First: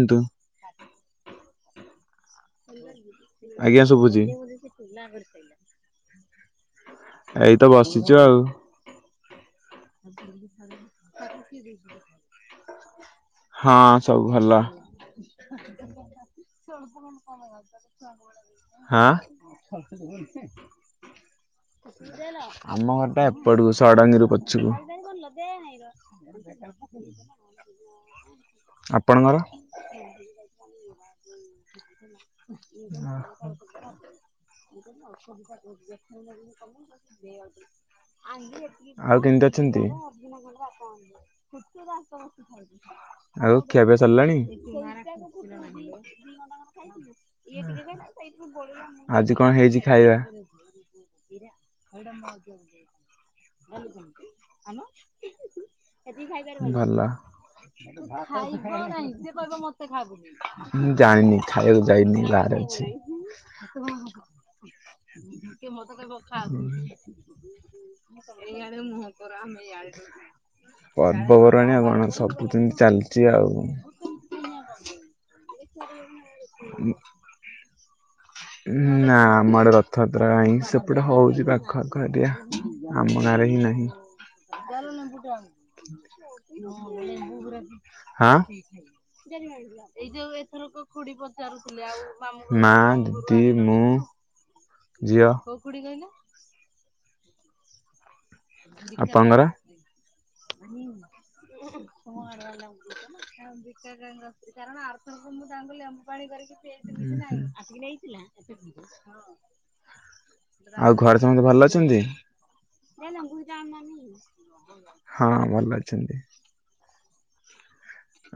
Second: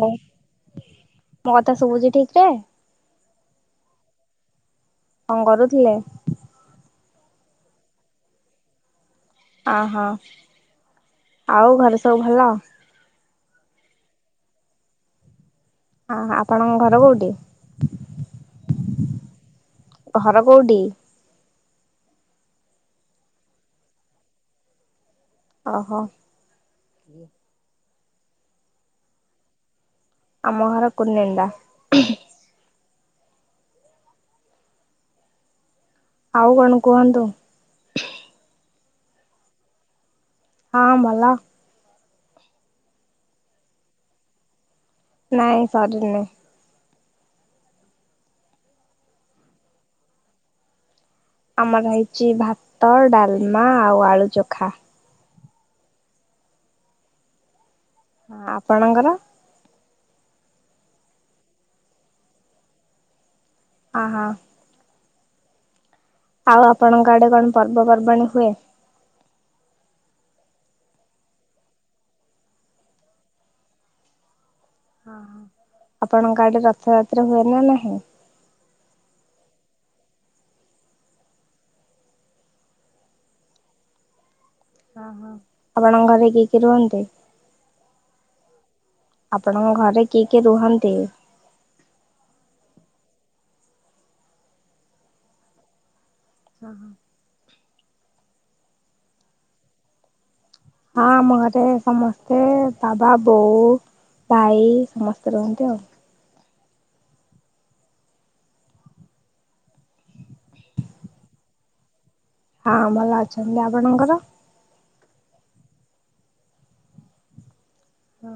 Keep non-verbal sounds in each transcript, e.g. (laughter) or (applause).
ହଁ ମୋ କଥା ଶୁଭୁଛି ଠିକ ରେ? ଆଜ୍ଞା ଶୁଭୁଛି। କଣ କରୁଥିଲେ? ଏଇ ତ ବସିଛୁ ଆଉ ଅହୋ ଆଉ ଘରେ ସବୁ ଭଲ? ହଁ ସବୁ ଭଲ। (inaudible) ହଁ ଆପଣଙ୍କ ଘର କୋଉଠି? ହାଁ? ଘର କୋଉଠି? ଆମ ଘରଟା ଏପଡକୁ ଷଡ଼ଙ୍ଗିରୁ ପଛୁକୁ। ଓହୋ (inaudible) ଆପଣଙ୍କର? ଆମ ଘର କୁନେଣ୍ଡା। (inaudible) ଆଉ କଣ କୁହନ୍ତୁ? ଆଉ କେମିତି ଅଛନ୍ତି? ହଁ ଭଲ। ଆଉ ଖିଆ ପିଆ ସରିଲାଣି? (inaudible) ନାଇଁ ସରିନି ଆଜି କଣ ହେଇଛି ଖାଇବା? ଆମର ହେଇଛି ଭାତ ଡାଲମା ଆଉ ଆଳୁ ଚୋଖା ଭଲ। ହଁ ଆପଣଙ୍କର? ମୁଁ ଯାଣିନି ଖାଇବାକୁ ଯାଇନି ବାହାରେ ଅଛି। ଅହ କିଏ ମତେ କହିବ? ଆଉ ଆପଣଙ୍କ ଆଡେ କଣ ପର୍ବ ପର୍ବାଣୀ? ସେଇଆଡେ ମୁହଁ ପରା ଆମେ ଜାଣିଲୁ। ପର୍ବପର୍ବାଣୀ ଆଉ କଣ, ସବୁଦିନ ଚାଲିଚି ଆଉ। ହଁ, ଆପଣଙ୍କ ଆଡେ ରଥଯାତ୍ରା ହୁଏ ନା ନାହିଁ? ନା, ଆମ ଆଡ଼େ ରଥଯାତ୍ରା ନାହିଁ, ସେପଟେ ହଉଛି ପାଖ ଆଖ ଏରିଆ। ଆମ ଗାଁରେ ହିଁ ନାହିଁ। ଆପଣଙ୍କ ଘରେ କିଏ କିଏ ରୁହନ୍ତି? ହାଁ? ଆପଣଙ୍କ ଘରେ ଏ କିଏ ଯୋଉ କିଏ ଏଥରକ ରୁହନ୍ତି? ଖୁଡି ପ ମା, ଦିଦି, ମୁଁ, ଝିଅ ହଁ ହଁ। ଆପଣଙ୍କର? ହଁ, ଆମ ଘରେ ସମସ୍ତେ, ବାବା, ବୋଉ, ଭାଇ ସମସ୍ତେ ରହନ୍ତି ଆଉ। ହୁଁ ହୁଁ। ଆଉ ଘରେ ସମସ୍ତେ ଭଲ ଅଛନ୍ତି? ହଁ ଭଲ ଅଛନ୍ତି, ଆପଣଙ୍କର? ହଁ ଭଲ ଅଛନ୍ତି।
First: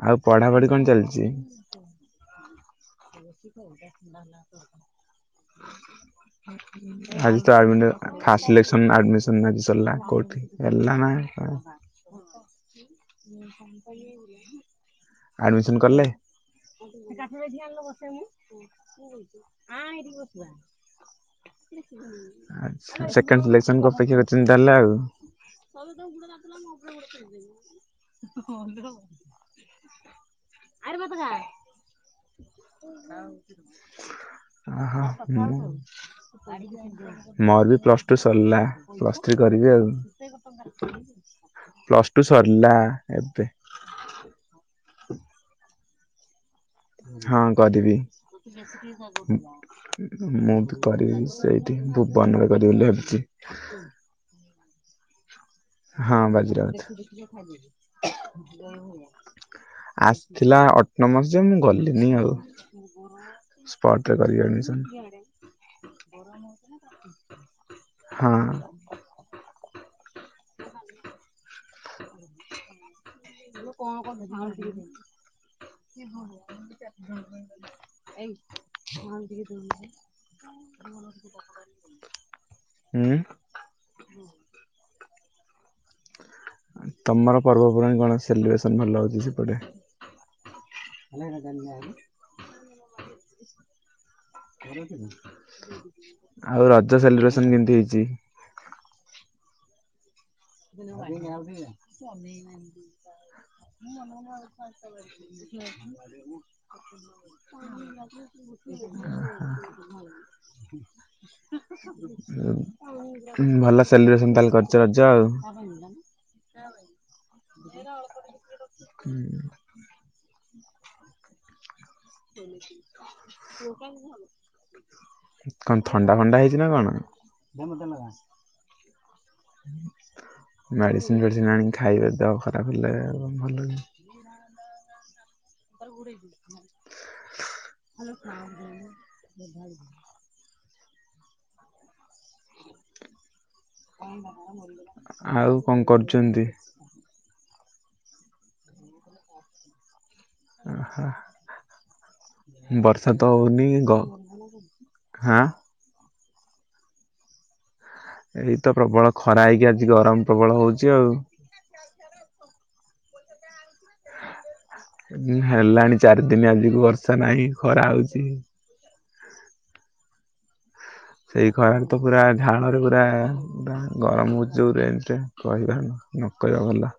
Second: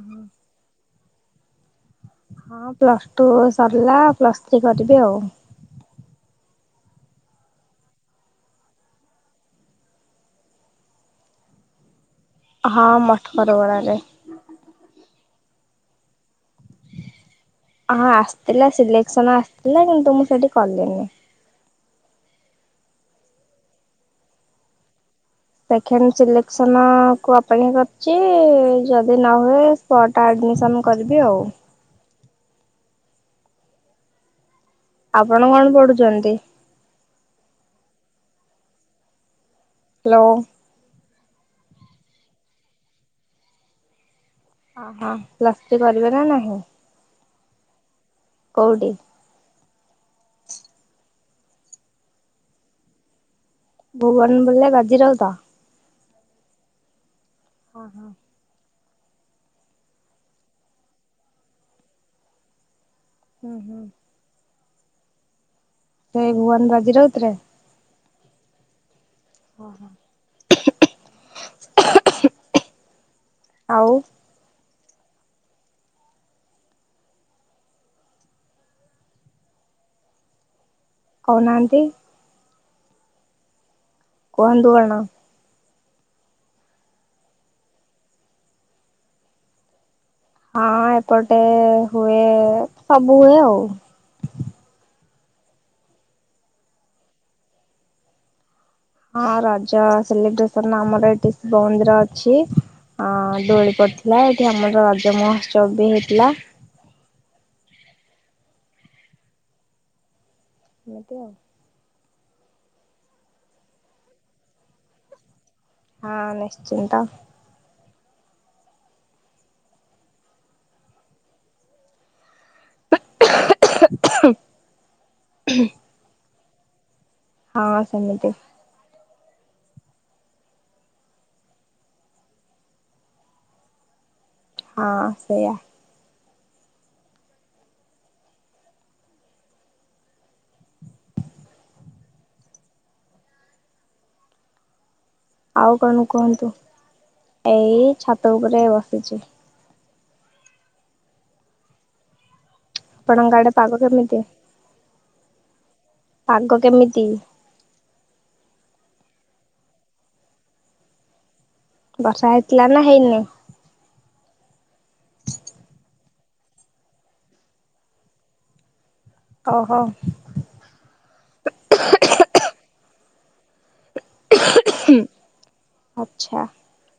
ଆଉ ପଢାପଢି କଣ ଚାଲିଚି? ହଁ ପ୍ଲସ ଟୁ ସରିଲା, ପ୍ଲସ୍ ଥ୍ରୀ କରିବି ଆଉ। (unintelligible) ଆଜି ତ ଫାଷ୍ଟ ସିଲେକ୍ସନ ଆଡମିସନ ଆଜି ସରିଲା, କୋଉଠି ହେଲା ନାହିଁ? ହଁ (unintelligible) ମଠକରଗଡ଼ାରେ। ଆଡମିସନ କଲେ? ହଁ ଆସିଥିଲା, ସିଲେକ୍ସନ ଆସିଥିଲା, କିନ୍ତୁ ମୁଁ ସେଠି କଲିନି। ଆଛା, ସେଖେଣ୍ଡ ସିଲେକ୍ସନକୁ ଅପେକ୍ଷା କରିଚନ୍ତି ତାହେଲେ ଆଉ। ସେଖେଣ୍ଡ ସିଲେକ୍ସନ କୁ ଅପେକ୍ଷା କରି ଛି, ଯଦି ନ ହୁଏ, ସ୍ପଟା ଆଡ଼ମିସନ୍ କରିବି ଆଉ। (unintelligible) ଆପଣ କଣ ପଢ଼ୁଛନ୍ତି? ମୋର ବି ପ୍ଲସ ଟୁ ସରିଲା, ପ୍ଲସ୍ ଥ୍ରୀ କରିବି ଆଉ। ହ୍ୟାଲୋ ପ୍ଲସ ଟୁ ସରିଲା ଏବେ। ଓହୋ, ପ୍ଲସ ଥ୍ରୀ କରିବେ ନା ନାହିଁ? ହଁ, କରିିବି। କୋଉଠି? ମୁଁ କରିବି ସେଇଠି, ଭୁବନ ରେ କରିବି ବୋଲି ଭାବିଚି। ଭୁବନ ବୋଲେ, ବାଜି ରାଉତ? ହଁ, ବାଜି ରାଉତୁ। ଆସିଥିଲା ଅଟୋମସ ଯେ, ମୁଁ ଗଲିନି ଆଉ। ହୁଁ ହୁଁ ସ୍ପଟ ରେ କରିବି ଆଡିମିଶନ। ସେଇ ଭୁବନ ବାଜି ରାଉତୁ ରେ? ହଁ। (unintelligible) ଆଉ (unintelligible) (unintelligible) କହୁନାହାନ୍ତି ହୁଁ। କୁହନ୍ତୁ କଣ? ତମର ପର୍ବପର୍ବାଣି କଣ ସେଲିବ୍ରେସନ ଭଲ ହଉଛି ସେପଟେ? ହଁ, ଏପଟେ ହୁଏ, ସବୁ ହୁଏ ଆଉ। ଆଉ ରଜ ସେଲିବ୍ରେସନ କେମତି ହେଇଚି? ହଁ ରଜା ସେଲିବ୍ରେସନ ଆମର ଏଠି ଶିବ ମନ୍ଦିର ଅଛି ଅ ଦୋଳି ପଡ଼ିଥିଲା ଏଠି ଆମର ରଜ ମହୋତ୍ସବ (unintelligible) ହେଇଥିଲା। (unintelligible) ଏମିତି ଆଉ। (inaudible) ଭଲ ସେଲିବ୍ରେସନ ତାହେଲେ କରିଚ ରଜ ଆଉ। ହଁ ନିଶ୍ଚିନ୍ତ। ଅଳ୍ପ (unintelligible) କରିଚି। (unintelligible) କଣ ଥଣ୍ଡା ଫଣ୍ଡା ହେଇଛି ନା କଣ? ହଁ ସେମିତି। ମେଡିସିନ ଫେଡିସିନ ଆଣିକି ଖାଇବେ ଦେହ ଖରାପ ହେଲେ ଆଉ। ହଁ ସେଇଆ। (unintelligible) ଆଉ କଣ କରୁଛନ୍ତି? ଏଇ ଛାତ ଉପରେ ବସିଛି। ଓହ ବର୍ଷା ତ ଆପଣଙ୍କ ଆଡେ ହୋଉନି ପାଗ ଗ କେମିତି ଆଁ ପାଗ କେମିତି? ଏଇ ତ ପ୍ରବଳ ଖରା ହେଇକି ଆଜି ଗରମ ପ୍ରବଳ ହୋଉଚି ଆଉ। ବର୍ଷା ହେଇଥିଲା ନା ହେଇନି? ହେଲାଣି ଚାରି ଦିନ ଆଜିକୁ ବର୍ଷା ନାହିଁ ଖରା ହୋଉଛି। ଓହୋ। ସେଇ ଖରା ରେ ତ ପୁରା ଝାଳ ରେ ପୁରା। ତାହା ଗରମ ହେଉଛି ଯୋଉ ରେଟରେ କହିବା ନ ଆଚ୍ଛା। କହିବା ଭଲ।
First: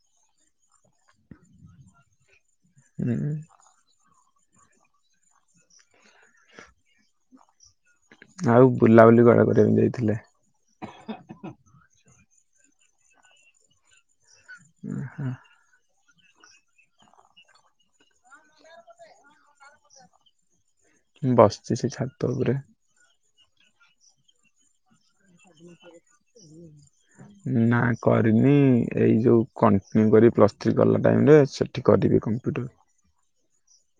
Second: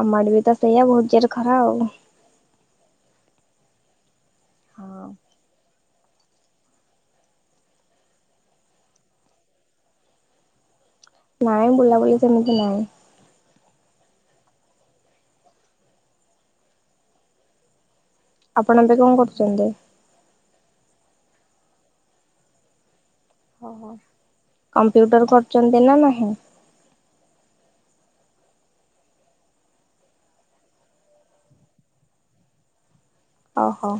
ଆମ ଆଡେ ବି ତ ସେଇଆ ବହୁତ ଜୋରେ ଖରା ଆଉ। ହୁଁ। ହଁ। ଆଉ ବୁଲାବୁଲି କୁଆଡେ କରିବାକୁ ଯାଇଥିଲେ? ନାଇଁ ବୁଲା ବୁଲି ସେମିତି ନାଇଁ। (inaudible) ଆପଣ ଏବେ କଣ କରୁଛନ୍ତି? ବସିଚ ସେ ଛାତ ଉପରେ। ଓ କମ୍ପ୍ୟୁଟର କରୁଛନ୍ତି ନା ନାହିଁ? ନା କରିନି ଏଇ ଯୋଉ କଣ୍ଟିନ୍ୟୁ କରି ପ୍ଲସ୍ ଥ୍ରୀ କଲା ଟାଇମରେ (unintelligible) ଠିକ କରିବି କମ୍ପ୍ୟୁଟର। ଓହୋ।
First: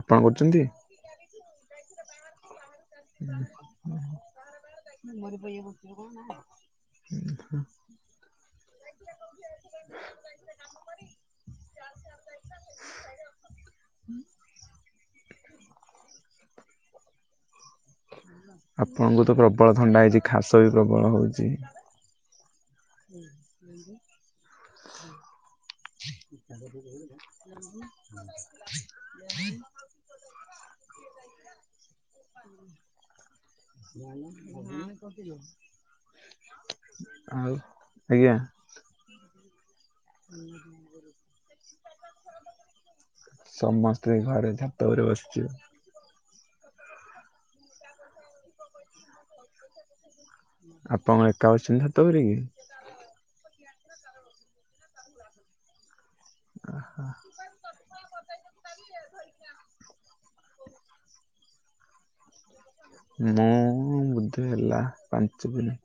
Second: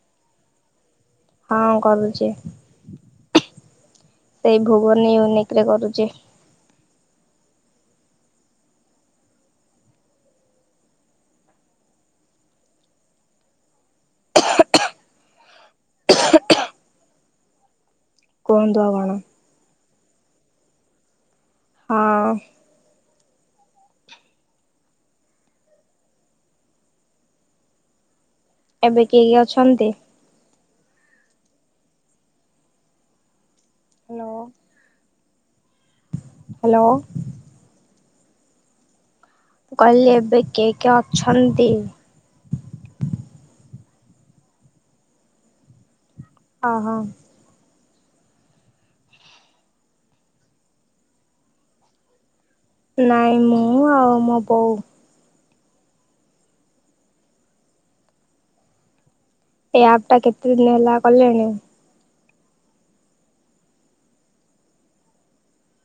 ଆପଣ କରୁଛନ୍ତି? ହଁ କରୁଛି। (unintelligible) ସେଇ ଭୁବନୀ ୟୁନିକ ରେ କରୁଛି। ହୁଁ ହୁଁ। କୁହନ୍ତୁ ଆଉ କଣ ଆପଣଙ୍କୁ ତ ପ୍ରବଳ ଥଣ୍ଡା ହେଇଛି ଖାସ ବି ପ୍ରବଳ ହୋଉଛି। ହଁ ହୁଁ। (inaudible) ହ (inaudible) ଏବେ କିଏ କିଏ ଅଛନ୍ତି? (inaudible) ହ୍ୟାଲୋ। ଆଉ ଆଜ୍ଞା। କହିଲି ଏବେ କିଏ କିଏ ଅଛନ୍ତି? ସମସ୍ତେ ଘରେ ଛାତ ଉପରେ ବସିଚୁ। ଓହୋ। ଆପଣ କଣ ଏକା ବସିଛନ୍ତି ଛାତ ଉପରେ କି? ନାଇଁ ମୁଁ ଆଉ ମୋ ବୋଉ। (inaudible) ଏ ଆପ୍ ଟା କେତେ ଦିନ ହେଲା କଲେଣି? ମୁଁ ବଧେ ହେଲା ପାଞ୍ଚ ଦିନ।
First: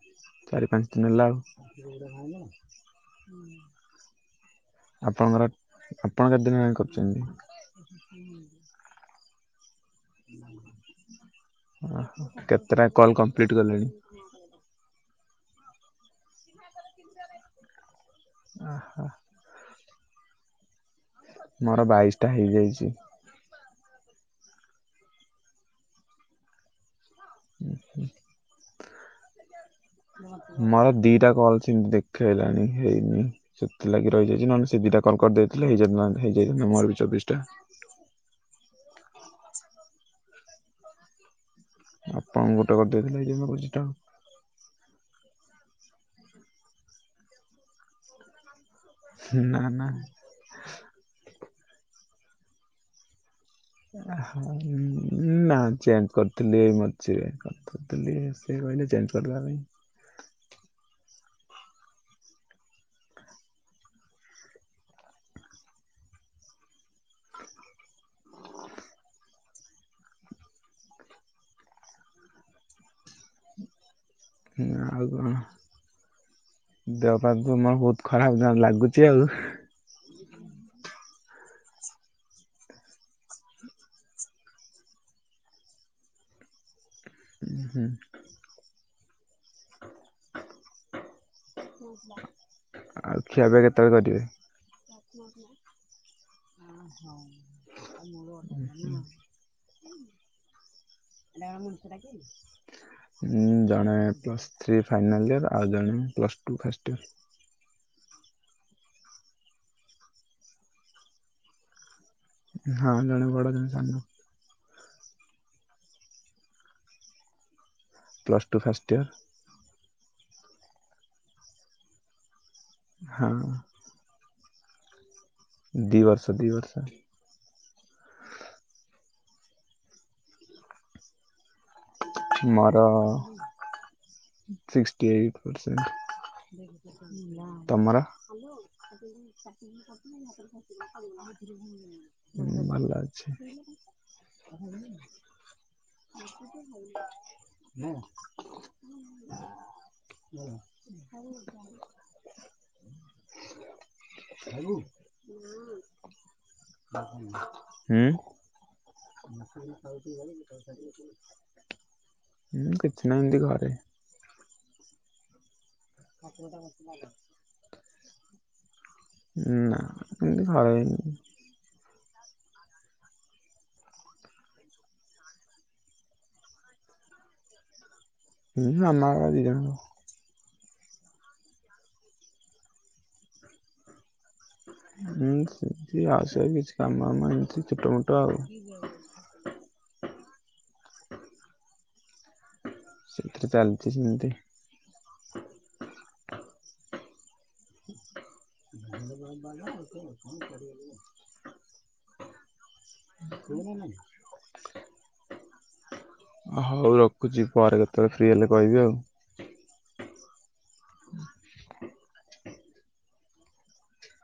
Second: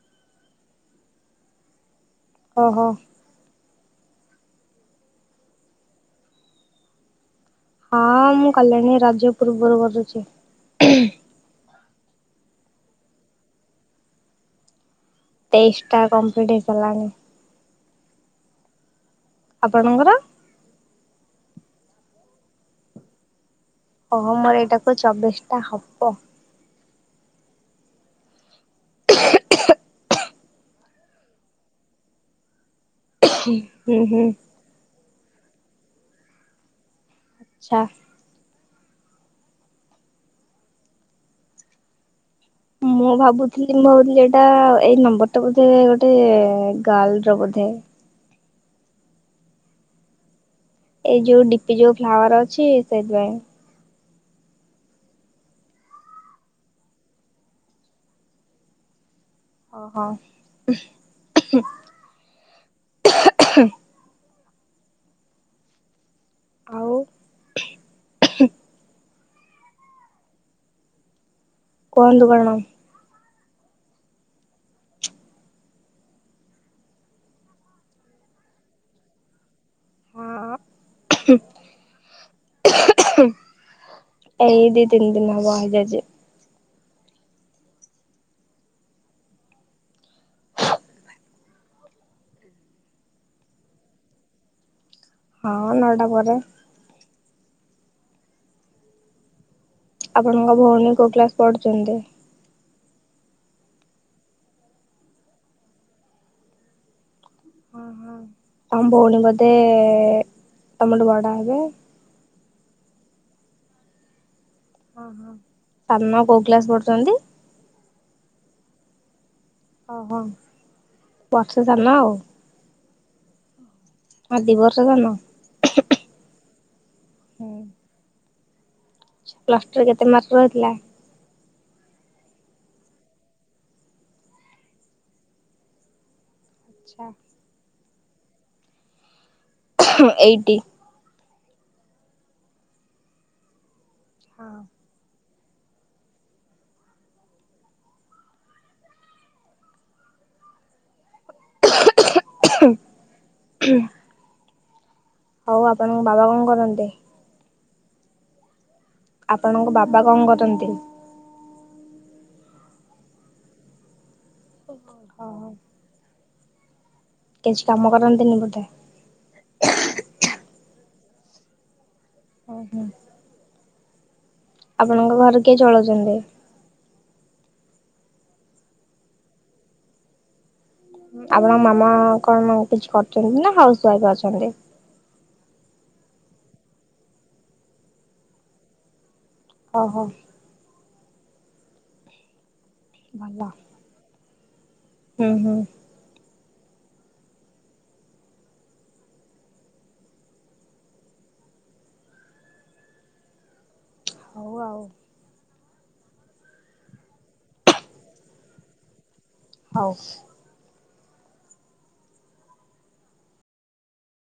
ଚାରି ପାଞ୍ଚ ଦିନ ହେଲା ଆଉ ଓହୋ ଆପଣଙ୍କର ଆପଣ କେତେ ଦିନହେଲାଣି କରୁଛନ୍ତି? ହଁ ମୁଁ କଲିଣି ରଜ ପୂର୍ବରୁ କରୁଛି। ଓହ କେତେଟା କଲ କମ୍ପ୍ଲିଟ କଲେଣି? ତେଇଶଟା କମ୍ପ୍ଲିଟ୍ ହେଇଗଲାଣି। ଓହୋ। ଆପଣଙ୍କର? ମୋର ବାଇଶଟା ହେଇଯାଇଛି। ଓହ ମୋର ଏଇଟାକୁ ଚବିଶ ଟା ହବ। ମୋର ଦିଟା କଲ ସିମିତି ଦେ ଖେଇଲାଣି ହେଇନି ହୁଁ ସେଥିଲାଗି ହୁଁ। ରହିଯାଇଛି ନହେଲେ ସେ ଦିଟା କଲ୍ କରିଦେଇଥିଲେ ହେଇଯାଇନ୍ତା ହେଇଯାଇଥାନ୍ତା ମର ବି ଚବିଶଟା। ଆଛା। ଆପଣଙ୍କୁ ଗୋଟେ ମୁଁ କରିଦେଇଥିଲେ ହେଇଯାଇଥାନ୍ତା ଭାବୁଥିଲି ପଚିଶଟା ଆଉ। ମୋର ଲେଟ। ଏଟା ଏଇ ନମ୍ବର ଟା ବୋଧେ ଗୋଟେ ଗାର୍ଲର ବୋଧେ? ହୁଁ ନା ନା। ଏଇ ଯୋଉ ଡିପି ଯୋଉ ଫ୍ଲାୱାର ଅଛି ସେଇଥିପାଇଁ। ନା ଚେଞ୍ଜ କରିଥିଲି ଏଇ ମଝିରେ ଏକା ଲି ସେ କହିଲେ ଚେଞ୍ଜ କରିବା ପାଇଁ ଓହୋ ହଁ ଆଉ କୁହନ୍ତୁ କଣ? ହଁ ଆଉ କଣ ଦେହପା ତ ମୋର ବହୁତ ଖରାପ ଲାଗୁଛି ଆଉ ହଁ ଏଇ ଦି ତିନି ଦିନ ହବ ହେଇଯାଉଛି। ହୁଁ ହୁଁ ଆଉ ଖିଆ ପିଆ କେତେବେଳେ କରିବେ? ହଁ ନଅଟା ପରେ। ହଁ ଆପଣଙ୍କ ଭଉଣୀ କୋଉ କ୍ଲାସ ପଢୁଛନ୍ତି? ଉଁ, ଜଣେ ପ୍ଲସ୍ ଥ୍ରୀ ଫାଇନାଲ୍ ଇୟର୍, ଆଉ ଜଣେ ପ୍ଲସ୍ ଟୁ ଫାଷ୍ଟ ଇୟର୍। ତୋମ ଭଉଣୀ ବୋଧେ ତୋମଠୁ ବଡ ହେବେ? ହଁ ଜଣେ ବଡ଼, ଜଣେ ସାନ। ଓହୋ, ସାନ କୋଉ କ୍ଲାସ୍ ପଢୁଛନ୍ତି? Plus two first year. ଓହୋ, ବର୍ଷେ ସାନ ଆଉ। ହଁ। ନା ଦିବର୍ଷ ସାନ? ଦି ବର୍ଷ, ଦି ବର୍ଷ ସାନ। ହଁ। ପ୍ଲସ୍ ଟୁ ରେ କେତେ ମାର୍କ ରହିଥିଲା? ମୋର ସିକ୍କଟି ଏଇଟ୍ ପର୍ସେଣ୍ଟ, ତୋମର? ହାଲୋ (inaudible) ହଁ ଏଇଟି ମୁଁ ବି ଭଲ ଅଛି। ହଁ ଆପଣ (inaudible) ନା ଭଲ ହ (unintelligible) ହଉ ଆପଣଙ୍କ ବାବା କଣ କରନ୍ତି? ହୁଁ। ଆପଣଙ୍କ ବାବା ହୁଁ କଣ କରନ୍ତି? କିଛି ନାଇ ଏମତି ଘରେ। ଓ ହଁ। (unintelligible) ଓ ବାଇଗଣ। କିଛି କାମ କରନ୍ତିନି ବୋଧେ? ନା ଏମତି ଘରେ ମୁଁ। ଓ ହଁ। ଆପଣଙ୍କ ଘରେ କିଏ ଚଳଉଛନ୍ତି? ହୁଁ, ମାମା, ବାବା ଦିଜଣ। ଆପଣଙ୍କ ମାମା କଣ ମ-କିଛି କରିଚନ୍ତି ନା ହାଉସ୍ ୱାଇଫ୍ ଅଛନ୍ତି? ହୁଁ, ସେମତି ହାଉସ୍ ୱାଇଫ୍ କିଛି କାମ ମାମ ଏମିତି ଛୋଟମୋଟ ଆଉ। ଓହୋ। ସେଇଥିରେ ଚାଲିଚି ସେମିତି। ହଁ, ହଁ। (inaudible) (inaudible) ହଉ ଆଉ। ହଉ ରଖୁଚି ପରେ କେତେବେଳେ ଫ୍ରି ହେଲେ କହିବି ଆଉ। ହଉ। (inaudible)